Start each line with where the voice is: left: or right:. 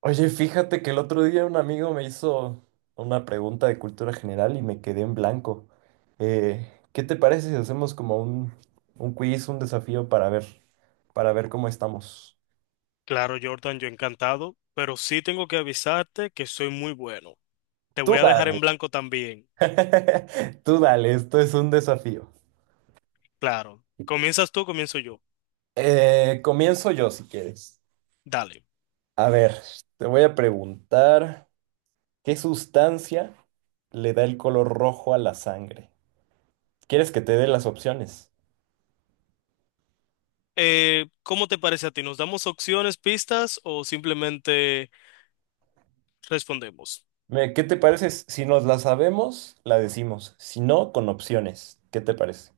right: Oye, fíjate que el otro día un amigo me hizo una pregunta de cultura general y me quedé en blanco. ¿Qué te parece si hacemos como un quiz, un desafío para ver cómo estamos?
left: Claro, Jordan, yo encantado, pero sí tengo que avisarte que soy muy bueno. Te
right: Tú
left: voy a dejar en
right: dale.
left: blanco también.
right: Tú dale, esto es un desafío.
left: Claro. ¿Comienzas tú, comienzo yo?
right: Comienzo yo si quieres.
left: Dale.
right: A ver, te voy a preguntar, ¿qué sustancia le da el color rojo a la sangre? ¿Quieres que te dé las opciones?
left: ¿Cómo te parece a ti? ¿Nos damos opciones, pistas o simplemente respondemos?
right: ¿Qué te parece? Si nos la sabemos, la decimos. Si no, con opciones. ¿Qué te parece?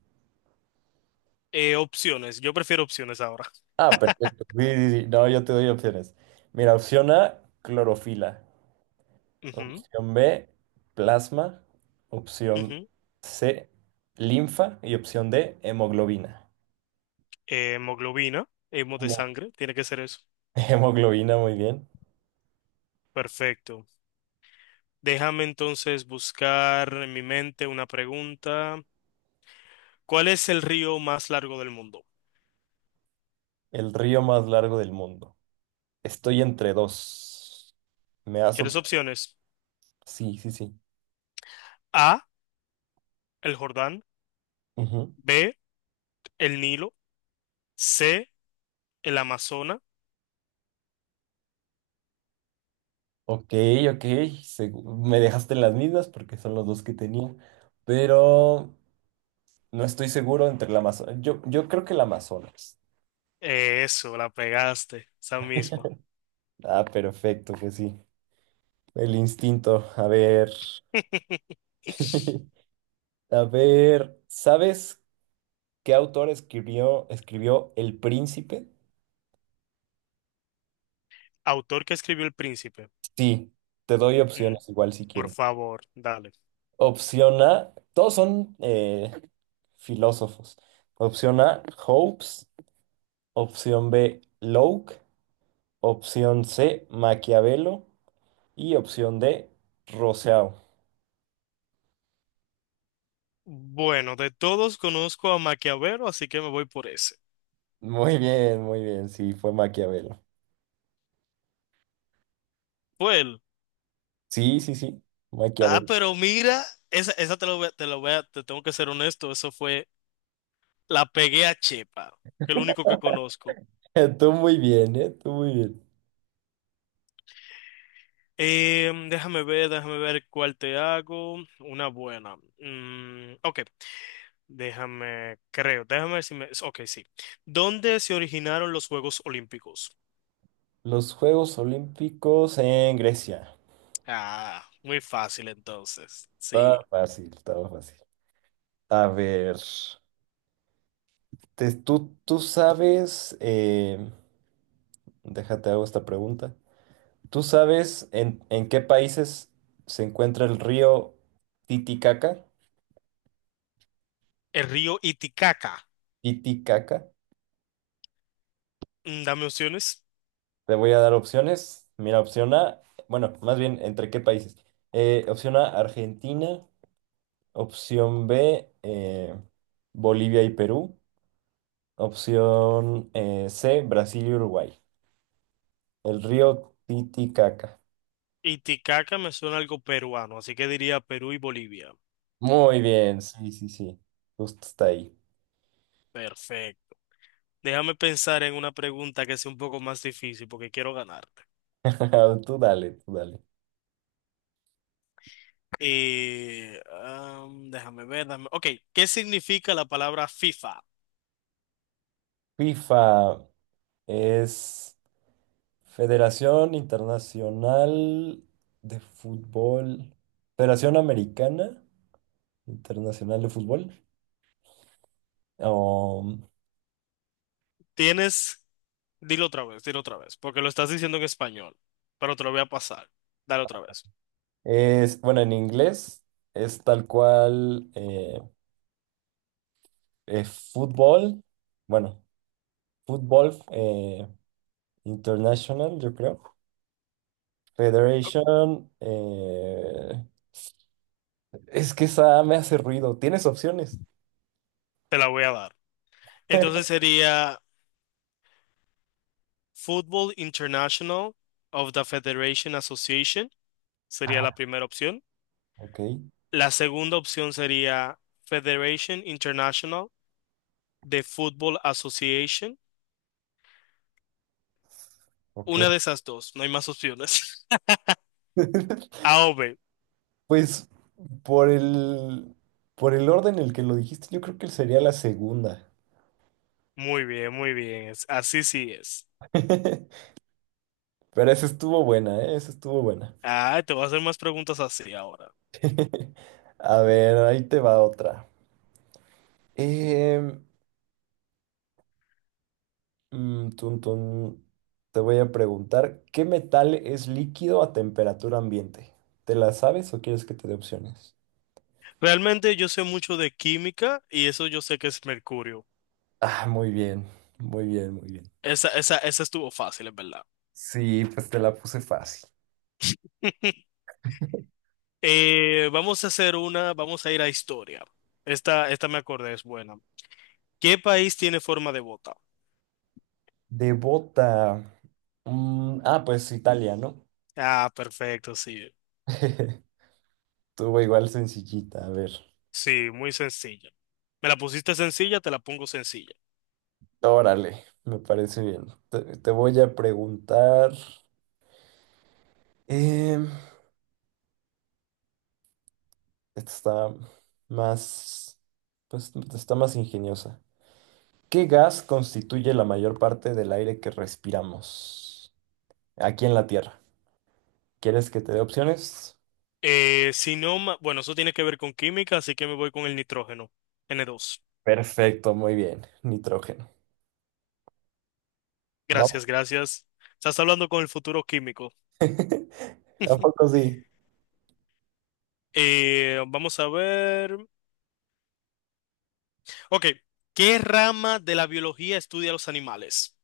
left: Opciones. Yo prefiero opciones ahora.
right: Ah, perfecto. Sí, sí, sí. No, yo te doy opciones. Mira, opción A, clorofila.
left: Ujú,
right: Opción B, plasma. Opción
left: ujú.
right: C, linfa. Y opción D, hemoglobina.
left: Hemoglobina, hemo de
right: Mo-
left: sangre, tiene que ser eso.
right: Hemoglobina, muy bien.
left: Perfecto. Déjame entonces buscar en mi mente una pregunta. ¿Cuál es el río más largo del mundo?
right: El río más largo del mundo. Estoy entre dos. ¿Me das
left: ¿Quieres
right: opción?
left: opciones?
right: Sí, sí, sí.
left: A, el Jordán,
right: Ujú.
left: B, el Nilo, C, el Amazonas.
right: Ok, ok, me dejaste en las mismas porque son los dos que tenía, pero no estoy seguro entre la Amazonas. Yo creo que la Amazonas.
left: Eso, la pegaste, esa misma.
right: Ah, perfecto, que sí. El instinto. A ver. A ver, ¿sabes qué autor escribió El Príncipe?
left: Autor que escribió El Príncipe.
right: Sí, te doy
left: Mm,
right: opciones igual si
left: por
right: quieres.
left: favor, dale.
right: Opción A, todos son filósofos. Opción A, Hobbes. Opción B, Locke. Opción C, Maquiavelo. Y opción D, Rousseau.
left: Bueno, de todos conozco a Maquiavelo, así que me voy por ese.
right: Muy bien, muy bien. Sí, fue Maquiavelo.
left: Fue él.
right: Sí, sí, sí,
left: Ah,
right: Maquiavelo.
left: pero mira, esa te lo voy a, te tengo que ser honesto, eso fue, la pegué a Chepa, que es lo único que conozco.
right: Tú muy bien, ¿eh? Tú muy bien.
left: Déjame ver, déjame ver cuál te hago. Una buena. Mm, ok. Déjame, creo, déjame ver si me... Ok, sí. ¿Dónde se originaron los Juegos Olímpicos?
right: Los Juegos Olímpicos en Grecia.
left: Ah, muy fácil entonces. Sí.
right: Estaba fácil, estaba fácil. A ver, tú sabes, déjate hago esta pregunta. ¿Tú sabes en qué países se encuentra el río Titicaca?
left: El río Iticaca.
right: Titicaca.
left: Mm, dame opciones.
right: Te voy a dar opciones. Mira, opción A, bueno, más bien, ¿entre qué países? Opción A, Argentina. Opción B, Bolivia y Perú. Opción C, Brasil y Uruguay. El río Titicaca.
left: Iticaca me suena algo peruano, así que diría Perú y Bolivia.
right: Muy bien, sí, sí, sí. Justo está ahí.
left: Perfecto. Déjame pensar en una pregunta que sea un poco más difícil porque quiero ganarte.
right: Tú dale, tú dale.
left: Déjame ver, ok, ¿qué significa la palabra FIFA?
right: FIFA es Federación Internacional de Fútbol. Federación Americana Internacional de Fútbol. O
left: ¿Tienes dilo otra vez, dilo otra vez, porque lo estás diciendo en español, pero te lo voy a pasar. Dale otra vez.
right: es, bueno, en inglés es tal cual fútbol, bueno, fútbol international, yo creo. Federation, es que esa me hace ruido. ¿Tienes opciones?
left: Te la voy a dar. Entonces sería Football International of the Federation Association, sería la
right: Ah,
left: primera opción.
right: ok,
left: La segunda opción sería Federation International de Football Association.
right: ok.
left: Una de esas dos, no hay más opciones. A o B.
right: Pues por el, por el orden en el que lo dijiste, yo creo que sería la segunda.
left: Muy bien, muy bien. Así sí es.
right: Pero esa estuvo buena, ¿eh? Esa estuvo buena.
left: Ah, te voy a hacer más preguntas así ahora.
right: A ver, ahí te va otra. Eh, tun, tun. Te voy a preguntar, ¿qué metal es líquido a temperatura ambiente? ¿Te la sabes o quieres que te dé opciones?
left: Realmente yo sé mucho de química y eso yo sé que es mercurio.
right: Ah, muy bien, muy bien, muy bien.
left: Esa estuvo fácil, es verdad.
right: Sí, pues te la puse fácil.
left: Vamos a hacer una, vamos a ir a historia. Esta me acordé, es buena. ¿Qué país tiene forma de bota?
right: De bota. Mm, ah, pues Italia, ¿no?
left: Ah, perfecto, sí.
right: Estuvo igual sencillita, a ver.
left: Sí, muy sencilla. Me la pusiste sencilla, te la pongo sencilla.
right: Órale, me parece bien. Te voy a preguntar. em, Esta está más, pues está más ingeniosa. ¿Qué gas constituye la mayor parte del aire que respiramos aquí en la Tierra? ¿Quieres que te dé opciones?
left: Si no, bueno, eso tiene que ver con química, así que me voy con el nitrógeno, N2.
right: Perfecto, muy bien. Nitrógeno. No.
left: Gracias, gracias. Estás hablando con el futuro químico.
right: ¿A poco sí?
left: Vamos a ver. Ok, ¿qué rama de la biología estudia los animales?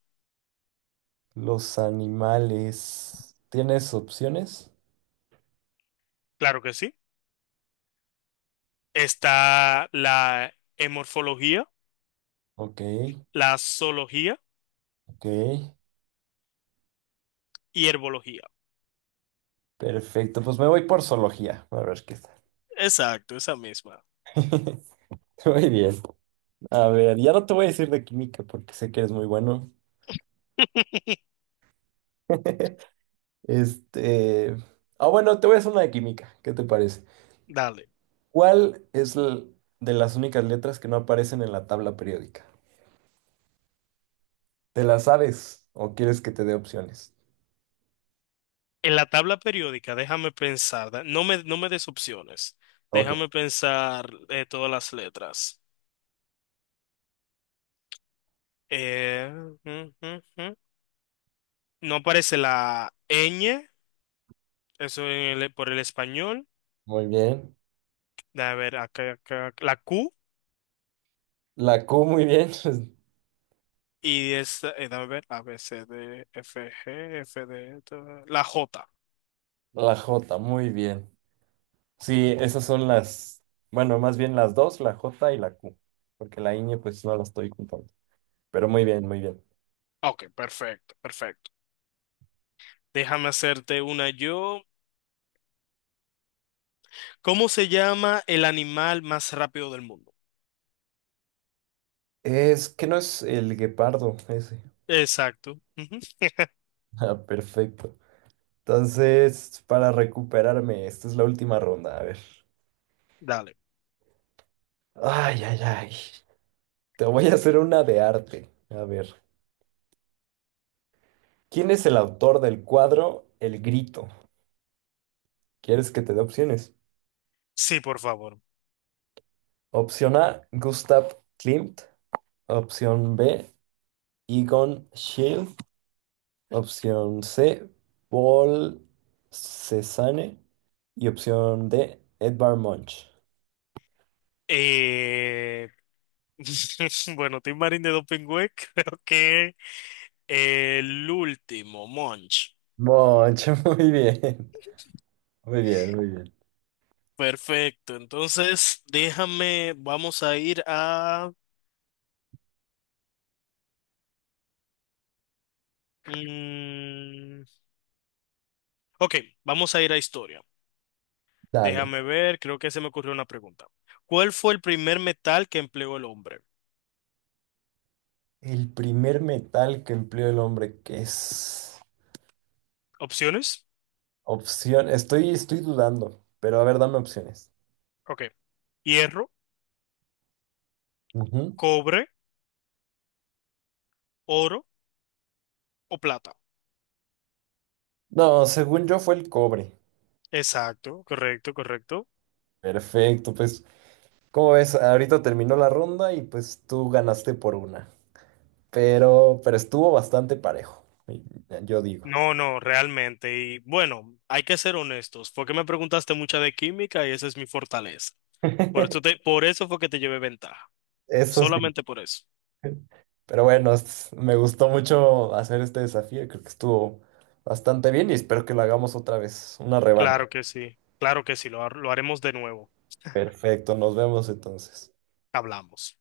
right: Los animales. ¿Tienes opciones?
left: Claro que sí. Está la hemorfología,
right: Ok,
left: la zoología
right: ok.
left: y herbología.
right: Perfecto, pues me voy por zoología. A ver qué tal.
left: Exacto, esa misma.
right: Muy bien. A ver, ya no te voy a decir de química porque sé que eres muy bueno. Este. Ah, bueno, te voy a hacer una de química. ¿Qué te parece?
left: Dale.
right: ¿Cuál es l- de las únicas letras que no aparecen en la tabla periódica? ¿Te la sabes o quieres que te dé opciones?
left: En la tabla periódica, déjame pensar. No me, no me des opciones.
right: Ok,
left: Déjame pensar todas las letras. Eh, mm, mm, mm. No aparece la ñ, eso por el español.
right: muy bien.
left: Déjame ver, acá, acá, la Q.
right: La Q, muy bien.
left: Y es, déjame ver, A, B, C, D, F, G, F, D, la J.
right: La J, muy bien. Sí, esas son las. Bueno, más bien las dos, la J y la Q. Porque la ñ, pues no la estoy contando. Pero muy bien, muy bien.
left: Ok, perfecto, perfecto. Déjame hacerte una yo. ¿Cómo se llama el animal más rápido del mundo?
right: Es que no es el guepardo ese.
left: Exacto. Ujú.
right: Ah, perfecto. Entonces, para recuperarme, esta es la última ronda. A ver.
left: Dale.
right: Ay, ay, ay. Te voy a hacer una de arte. A ver. ¿Quién es el autor del cuadro El Grito? ¿Quieres que te dé opciones?
left: Sí, por favor.
right: Opción A, Gustav Klimt. Opción B, Egon Schiele. Opción C, Paul Cézanne. Y opción D, Edvard Munch.
left: Eh, Bueno, Tim Marín de Dopingüe, creo que el último, Monch.
right: Munch, muy bien. Muy bien, muy bien.
left: Perfecto. Entonces, déjame, vamos a ir a... mm, ok, vamos a ir a historia.
right: Dale.
left: Déjame ver, creo que se me ocurrió una pregunta. ¿Cuál fue el primer metal que empleó el hombre?
right: El primer metal que empleó el hombre, que es
left: Opciones.
right: opción. Estoy dudando, pero a ver, dame opciones.
left: Ok. Hierro,
right: Ujú.
left: cobre, oro o plata.
right: No, según yo fue el cobre.
left: Exacto, correcto, correcto.
right: Perfecto, pues, como ves, ahorita terminó la ronda y pues tú ganaste por una. Pero estuvo bastante parejo, yo digo.
left: No, no, realmente. Y bueno, hay que ser honestos, fue que me preguntaste mucha de química y esa es mi fortaleza. Por eso te, por eso fue que te llevé ventaja.
right: Eso sí.
left: Solamente por eso.
right: Pero bueno, me gustó mucho hacer este desafío. Creo que estuvo bastante bien y espero que lo hagamos otra vez. Una revancha.
left: Claro que sí, lo, lo haremos de nuevo.
right: Perfecto, nos vemos entonces.
left: Hablamos.